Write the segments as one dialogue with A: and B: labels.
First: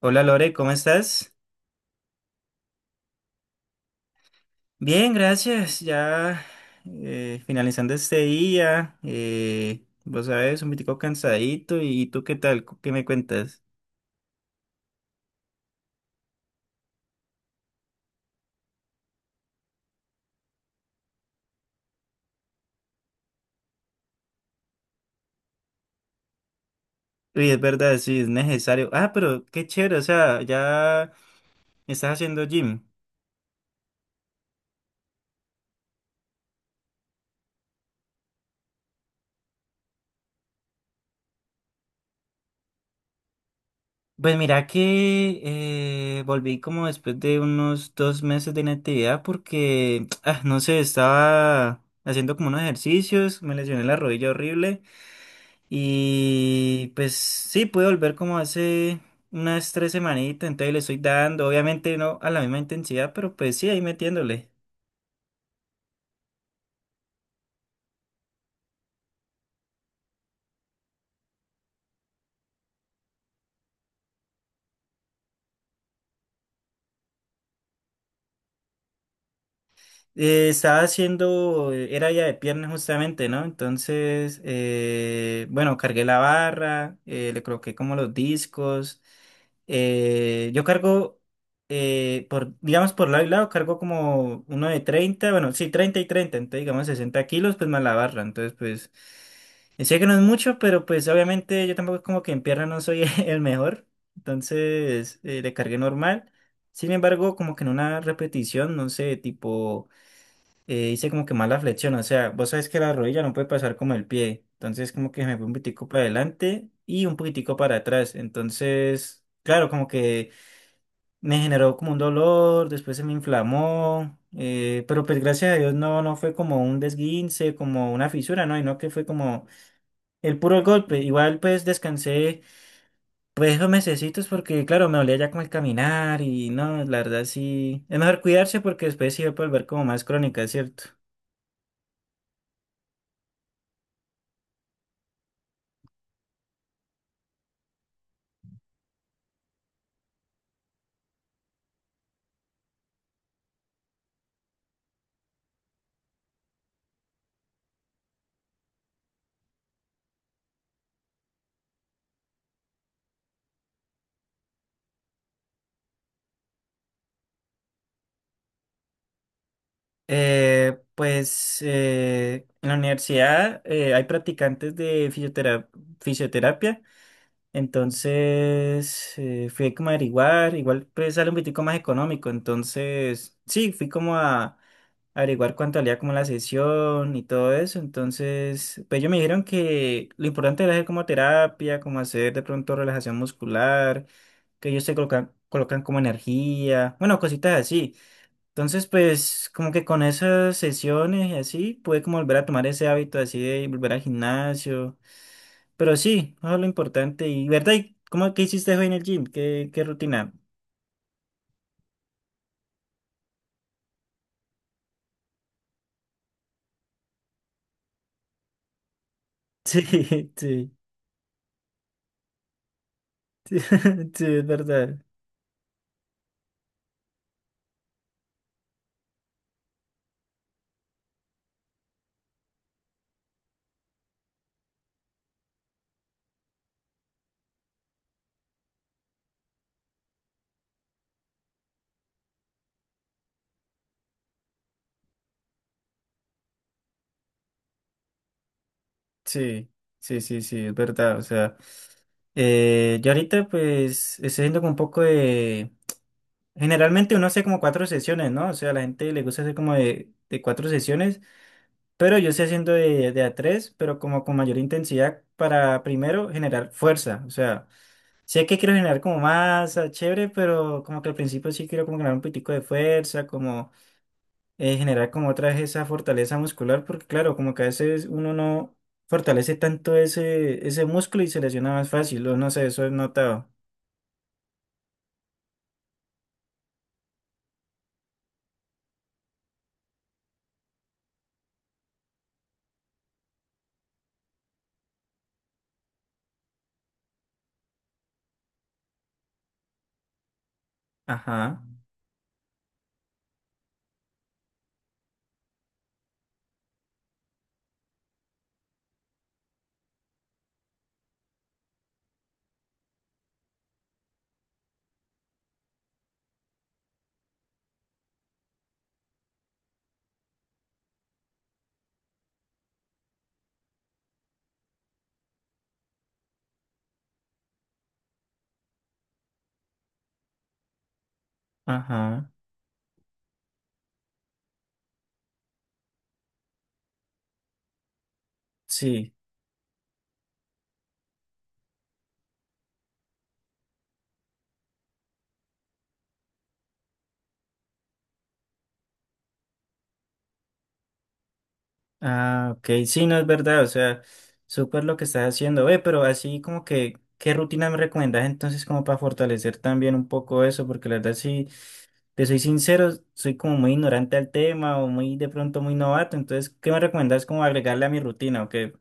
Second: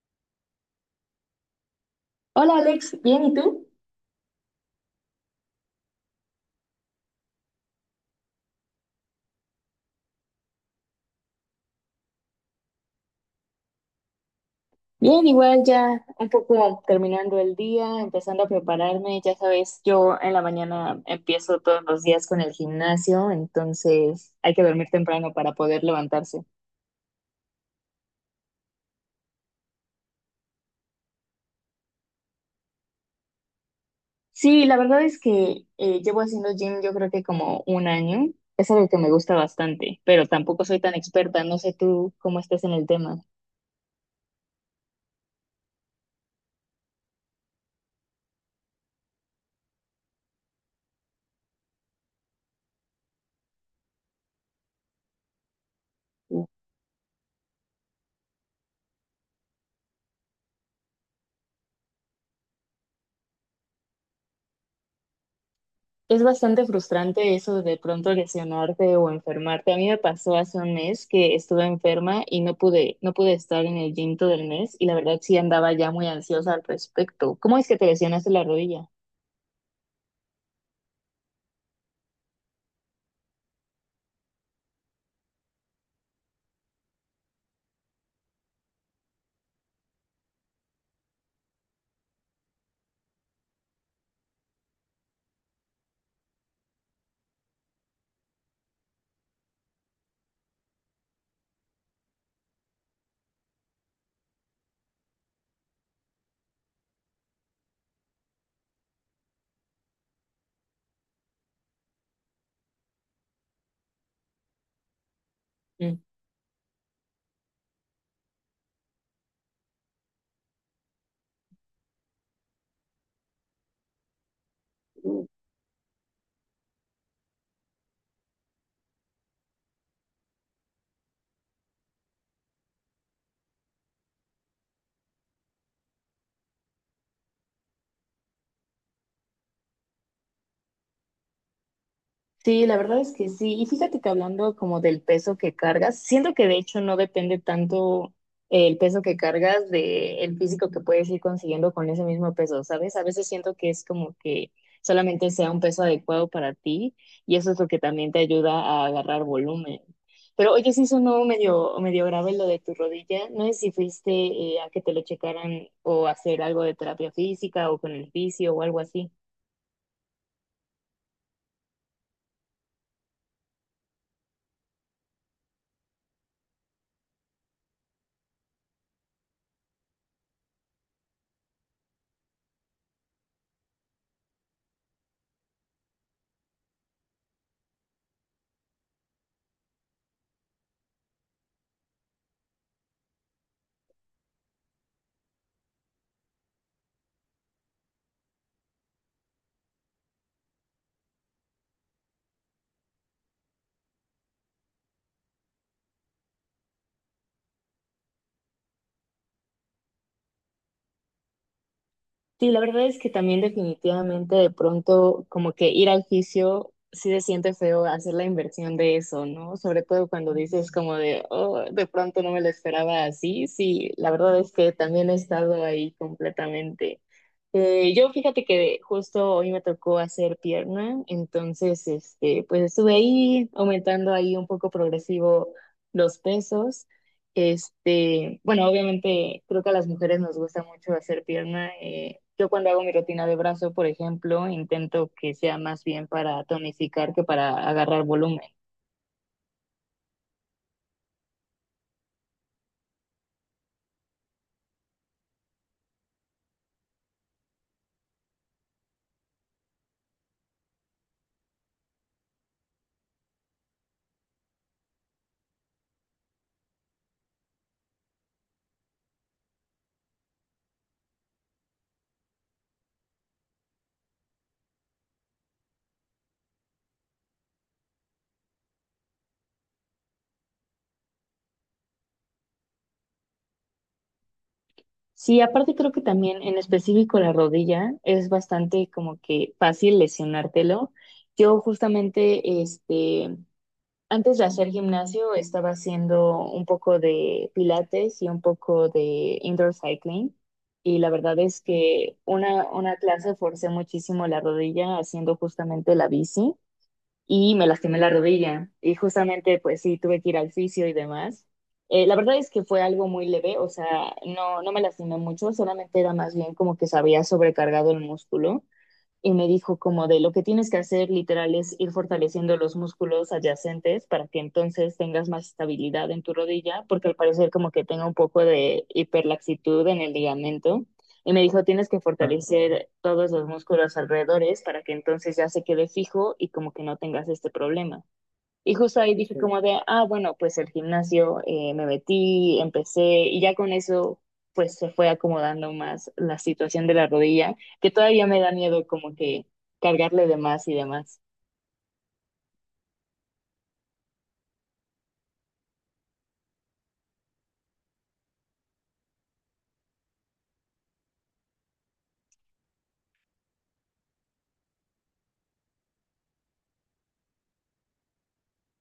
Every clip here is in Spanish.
A: Hola Lore, ¿cómo estás?
B: Hola Alex, ¿bien y tú?
A: Bien, gracias. Ya finalizando este día, vos sabes, un poquito cansadito. ¿Y tú qué tal? ¿Qué me cuentas?
B: Bien, igual ya un poco terminando el día, empezando a prepararme. Ya sabes, yo en la mañana empiezo todos los días con el gimnasio, entonces hay que dormir temprano para poder levantarse.
A: Uy, es verdad, sí, es necesario. Ah, pero qué chévere, o sea, ya estás haciendo gym.
B: Sí, la verdad es que llevo haciendo gym yo creo que como un año. Es algo que me gusta bastante, pero tampoco soy tan experta. No sé tú cómo estés en el tema.
A: Pues mira que volví como después de unos 2 meses de inactividad porque, ah, no sé, estaba haciendo como unos ejercicios, me lesioné la rodilla horrible. Y pues sí, pude volver como hace unas 3 semanitas, entonces le estoy dando, obviamente no a la misma intensidad, pero pues sí, ahí metiéndole.
B: Es bastante frustrante eso de pronto lesionarte o enfermarte. A mí me pasó hace un mes que estuve enferma y no pude estar en el gym todo el mes y la verdad sí andaba ya muy ansiosa al respecto. ¿Cómo es que te lesionaste la rodilla?
A: Estaba haciendo, era ya de piernas justamente, ¿no? Entonces, bueno, cargué la barra, le coloqué como los discos. Yo cargo, por, digamos, por lado y lado, cargo como uno de 30, bueno, sí, 30 y 30, entonces digamos 60 kilos, pues más la barra. Entonces, pues, sé que no es mucho, pero pues obviamente yo tampoco como que en pierna no soy el mejor. Entonces, le cargué normal. Sin embargo, como que en una repetición, no sé, tipo hice como que mala flexión, o sea, vos sabes que la rodilla no puede pasar como el pie, entonces como que me fui un poquitico para adelante y un poquitico para atrás, entonces, claro, como que me generó como un dolor, después se me inflamó, pero pues
B: Mm.
A: gracias a Dios no, no fue como un desguince, como una fisura, no, y no que fue como el puro golpe, igual pues descansé pues esos mesecitos porque claro, me dolía ya como el caminar y no, la verdad sí, es mejor cuidarse porque después sí va a volver como más crónica, ¿cierto?
B: Sí, la verdad es que sí. Y fíjate que hablando como del peso que cargas, siento que de hecho no depende tanto el peso que cargas de el físico que puedes ir consiguiendo con ese mismo peso, ¿sabes? A veces siento que es como que solamente sea un peso adecuado para ti y eso es lo que también te ayuda a agarrar volumen. Pero oye, sí sonó medio, medio grave lo de tu rodilla. No sé si fuiste a que te lo checaran o a hacer algo de terapia física o con el fisio o algo así.
A: Pues en la universidad hay practicantes de fisioterapia, entonces fui como a averiguar, igual pues sale un poquitico más económico, entonces sí, fui como a averiguar cuánto valía como la sesión y todo eso, entonces pues ellos me dijeron que lo importante era hacer como terapia, como hacer de pronto relajación muscular, que ellos se colocan como energía, bueno, cositas así. Entonces, pues, como que con esas sesiones y así, pude como volver a tomar ese hábito así de volver al gimnasio. Pero sí, eso es lo importante. Y, ¿verdad? ¿Cómo que hiciste hoy en el gym? ¿Qué, qué rutina?
B: Sí, la verdad es que también definitivamente de pronto como que ir al fisio sí se siente feo hacer la inversión de eso, ¿no?
A: Sí,
B: Sobre todo cuando dices
A: sí,
B: como de, oh, de pronto no me lo esperaba así.
A: sí,
B: Sí, la
A: sí,
B: verdad
A: es
B: es que
A: verdad.
B: también he estado ahí completamente. Yo fíjate que justo hoy me tocó hacer pierna, entonces este, pues estuve ahí aumentando ahí un poco progresivo los pesos. Este, bueno, obviamente creo que a las mujeres nos gusta mucho hacer pierna. Yo cuando hago mi rutina de brazo, por ejemplo, intento que sea más bien para tonificar que para agarrar volumen.
A: Sí, sí, sí, sí, es verdad. O sea, yo ahorita pues estoy haciendo como un poco de... Generalmente uno hace como 4 sesiones, ¿no? O sea, a la gente le gusta hacer como de 4 sesiones. Pero yo estoy haciendo de a tres, pero como con mayor intensidad para primero generar fuerza. O sea, sé que quiero generar como masa, chévere, pero como que al principio sí quiero como generar un poquitico de fuerza, como generar como otra vez esa fortaleza muscular, porque claro, como que a veces uno no fortalece tanto ese músculo y se lesiona más fácil, o no sé, eso he notado.
B: Sí, aparte creo que también en específico la rodilla es bastante como que fácil lesionártelo. Yo justamente, este, antes de hacer gimnasio estaba haciendo un poco de pilates y un poco de indoor cycling y la verdad
A: Ajá,
B: es que una clase forcé muchísimo la rodilla haciendo justamente la bici y me lastimé la rodilla y justamente pues sí tuve que ir al fisio y demás. La verdad es que fue algo muy leve, o sea, no, no me lastimé mucho, solamente era más bien como que se había sobrecargado el músculo y me dijo como de lo que tienes que hacer literal es ir fortaleciendo los músculos adyacentes para que entonces tengas más estabilidad en tu rodilla, porque al parecer como que tenga un poco de hiperlaxitud en el ligamento. Y me dijo, tienes que
A: ajá,
B: fortalecer todos los músculos alrededores para que entonces ya se quede fijo y como que no tengas este problema. Y justo
A: sí.
B: ahí dije como de, ah, bueno, pues el gimnasio, me metí, empecé y ya con eso pues se fue acomodando más la situación de la rodilla, que todavía me da miedo como que cargarle de más y demás.
A: Ah, ok, sí, no es verdad, o sea, súper lo que estás haciendo, ve, pero así como que, ¿qué rutina me recomiendas entonces como para fortalecer también un poco eso? Porque la verdad, sí, te soy sincero, soy como muy ignorante al tema o muy de pronto muy novato, entonces, ¿qué me recomiendas como agregarle a mi rutina o qué?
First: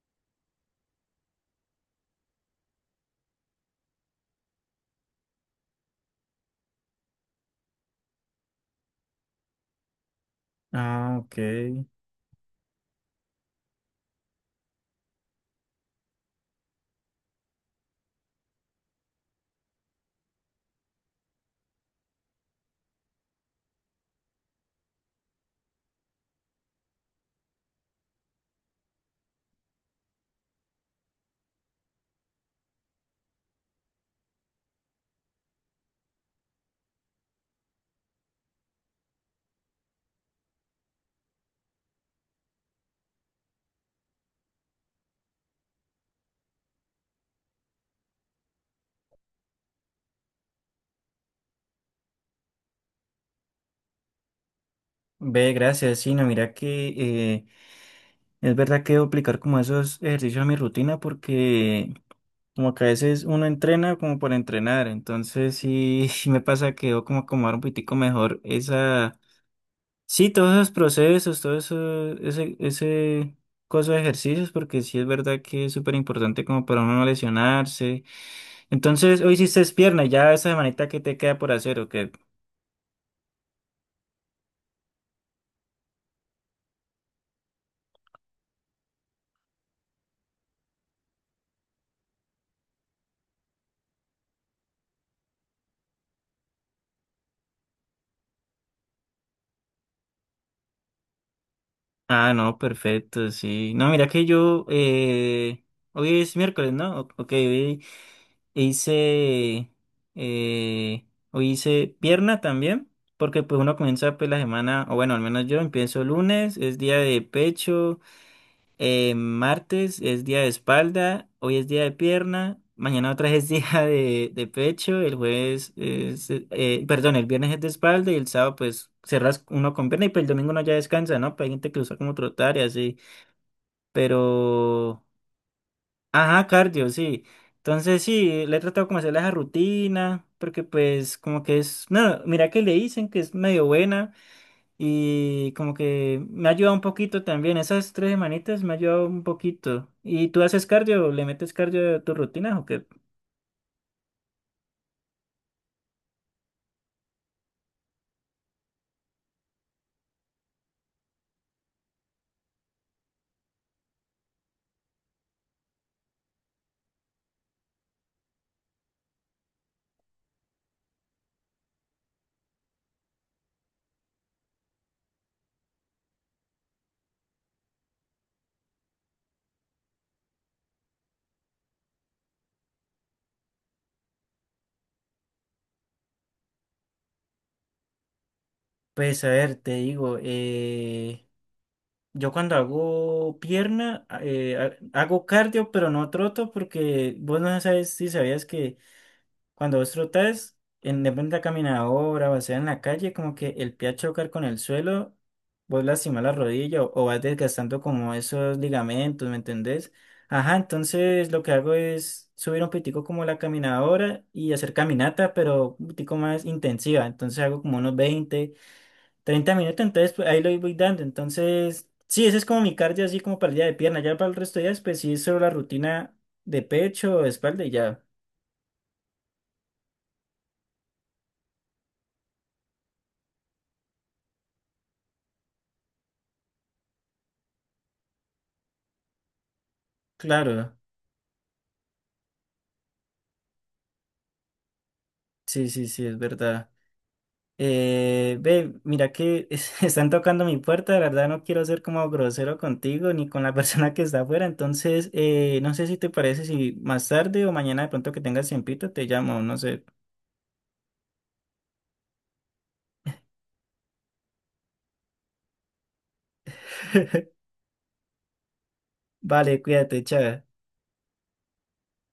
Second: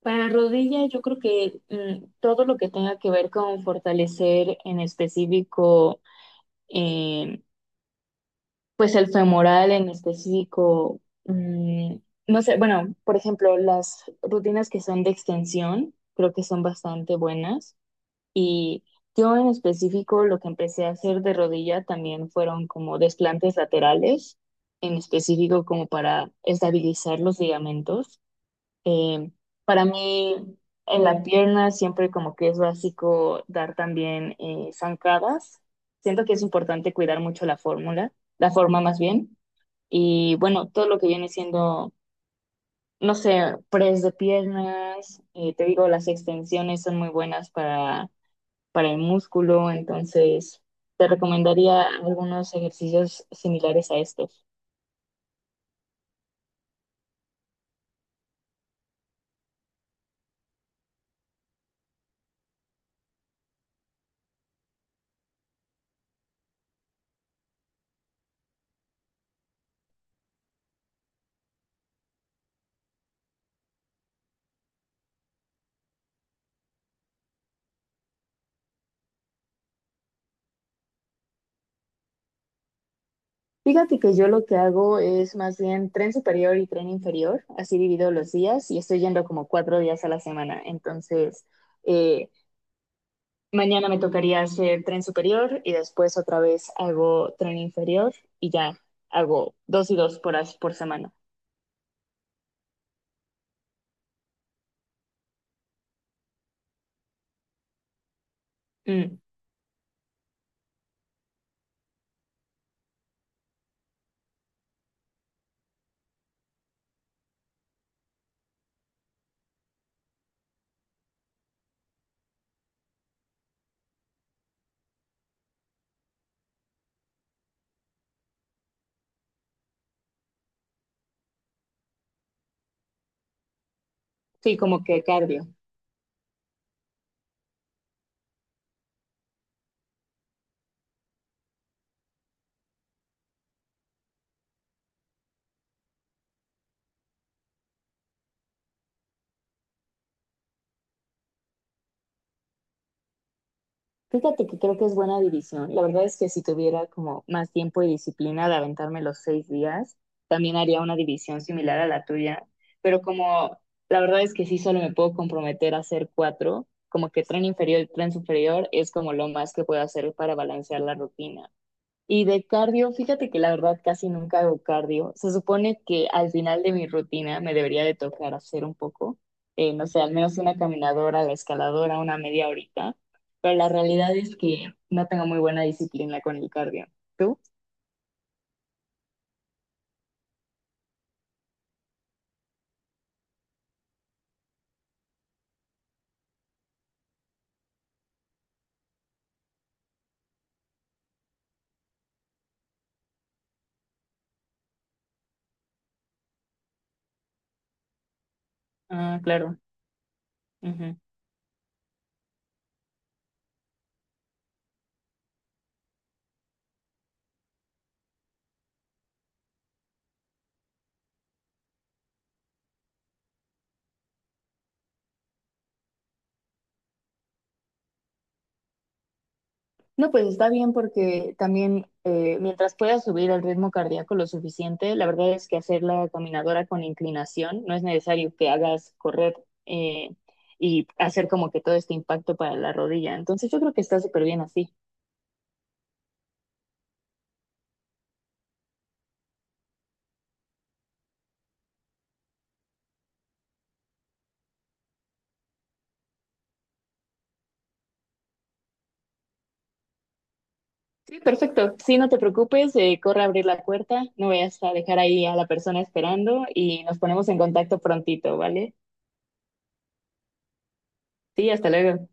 B: Para la rodilla yo creo que mm, todo lo que tenga que ver con fortalecer en específico, eh, pues el femoral en específico,
A: Ah, ok,
B: mm, no sé, bueno, por ejemplo, las rutinas que son de extensión, creo que son bastante buenas. Y yo en específico lo que empecé a hacer de rodilla también fueron como desplantes laterales, en específico como para estabilizar los ligamentos. Eh, para mí en la pierna siempre como que es básico dar también zancadas. Siento que es importante cuidar mucho la fórmula, la forma más bien. Y bueno, todo lo que viene siendo, no sé, press de piernas, te digo, las extensiones son muy buenas para el músculo, entonces te recomendaría algunos ejercicios similares a estos.
A: ve, gracias, sí, no, mira que es verdad que debo aplicar como esos ejercicios a mi rutina porque... Como que a veces uno entrena como por entrenar, entonces sí, sí me pasa que yo como acomodar un poquitico mejor esa, sí, todos esos procesos, todo eso, ese coso de ejercicios, porque sí es verdad que es súper importante como para uno no lesionarse. Entonces, hoy hiciste pierna, ya esa semanita que te queda por hacer, ¿o qué?
B: Fíjate que yo lo que hago es más bien tren superior y tren inferior, así divido los días y estoy yendo como cuatro días a la semana. Entonces, eh, mañana me tocaría hacer tren superior y después otra vez hago tren inferior y ya hago dos y dos por, as- por semana.
A: Ah, no, perfecto, sí. No, mira que yo, hoy es miércoles, ¿no? Ok, hoy e
B: Mm,
A: hice, eh, hoy hice pierna también, porque pues uno comienza pues la semana, o bueno, al menos yo empiezo lunes, es día de pecho, martes es día de espalda, hoy es día de pierna, mañana otra vez es día de pecho, el jueves es, perdón, el viernes es de espalda y el sábado pues cerras uno con pierna y pues el domingo uno ya descansa, ¿no? Pues hay gente que usa como trotar y así,
B: sí, como que
A: pero...
B: cardio.
A: Ajá, cardio, sí. Entonces sí, le he tratado como hacer esa rutina, porque pues como que es, no, mira que le dicen que es medio buena y como que me ha ayudado un poquito también, esas 3 semanitas me ha ayudado un poquito. ¿Y tú haces cardio? ¿Le metes cardio a tu rutina o qué?
B: Fíjate que creo que es buena división. La verdad es que si tuviera como más tiempo y disciplina de aventarme los seis días, también haría una división similar a la tuya. Pero como la verdad es que sí solo me puedo comprometer a hacer cuatro, como que tren inferior y tren superior es como lo más que puedo hacer para balancear la rutina. Y de cardio, fíjate que la verdad casi nunca hago cardio. Se supone que al final de mi rutina me debería de tocar hacer un poco, no sé, al menos una caminadora, la escaladora, una media horita, pero la realidad es que no tengo muy buena disciplina con el cardio. ¿Tú?
A: Pues a ver, te digo, yo cuando hago pierna, hago cardio, pero no troto, porque vos no sabes si sabías que cuando vos trotas en de pronto la caminadora o sea en la calle, como que el pie a chocar con el suelo, vos lastimás la rodilla o vas desgastando como esos
B: Ah,
A: ligamentos, ¿me
B: claro.
A: entendés? Ajá, entonces lo que hago es subir un pitico como la caminadora y hacer caminata, pero un pitico más intensiva. Entonces hago como unos 20 a 30 minutos, entonces pues, ahí lo voy dando. Entonces, sí, ese es como mi cardio así como para el día de pierna. Ya para el resto de días, pues sí, solo la rutina de pecho, espalda y ya.
B: No, pues está bien porque también mientras puedas subir el ritmo cardíaco lo suficiente, la verdad es que hacer la caminadora con inclinación no es necesario que hagas correr eh,
A: Claro.
B: y hacer como que todo este impacto para la rodilla. Entonces yo creo que está súper bien así.
A: Sí, sí, sí, es verdad. Ve, mira que están tocando mi puerta, de verdad no quiero ser como grosero contigo ni con la persona que está afuera, entonces no sé si te parece si más tarde o mañana de pronto que tengas tiempito te llamo, no sé.
B: Sí, perfecto. Sí, no te preocupes, corre a abrir la puerta, no vayas a dejar ahí a la persona esperando y nos ponemos en contacto prontito, ¿vale?
A: Vale, cuídate, chao.
B: Sí, hasta luego.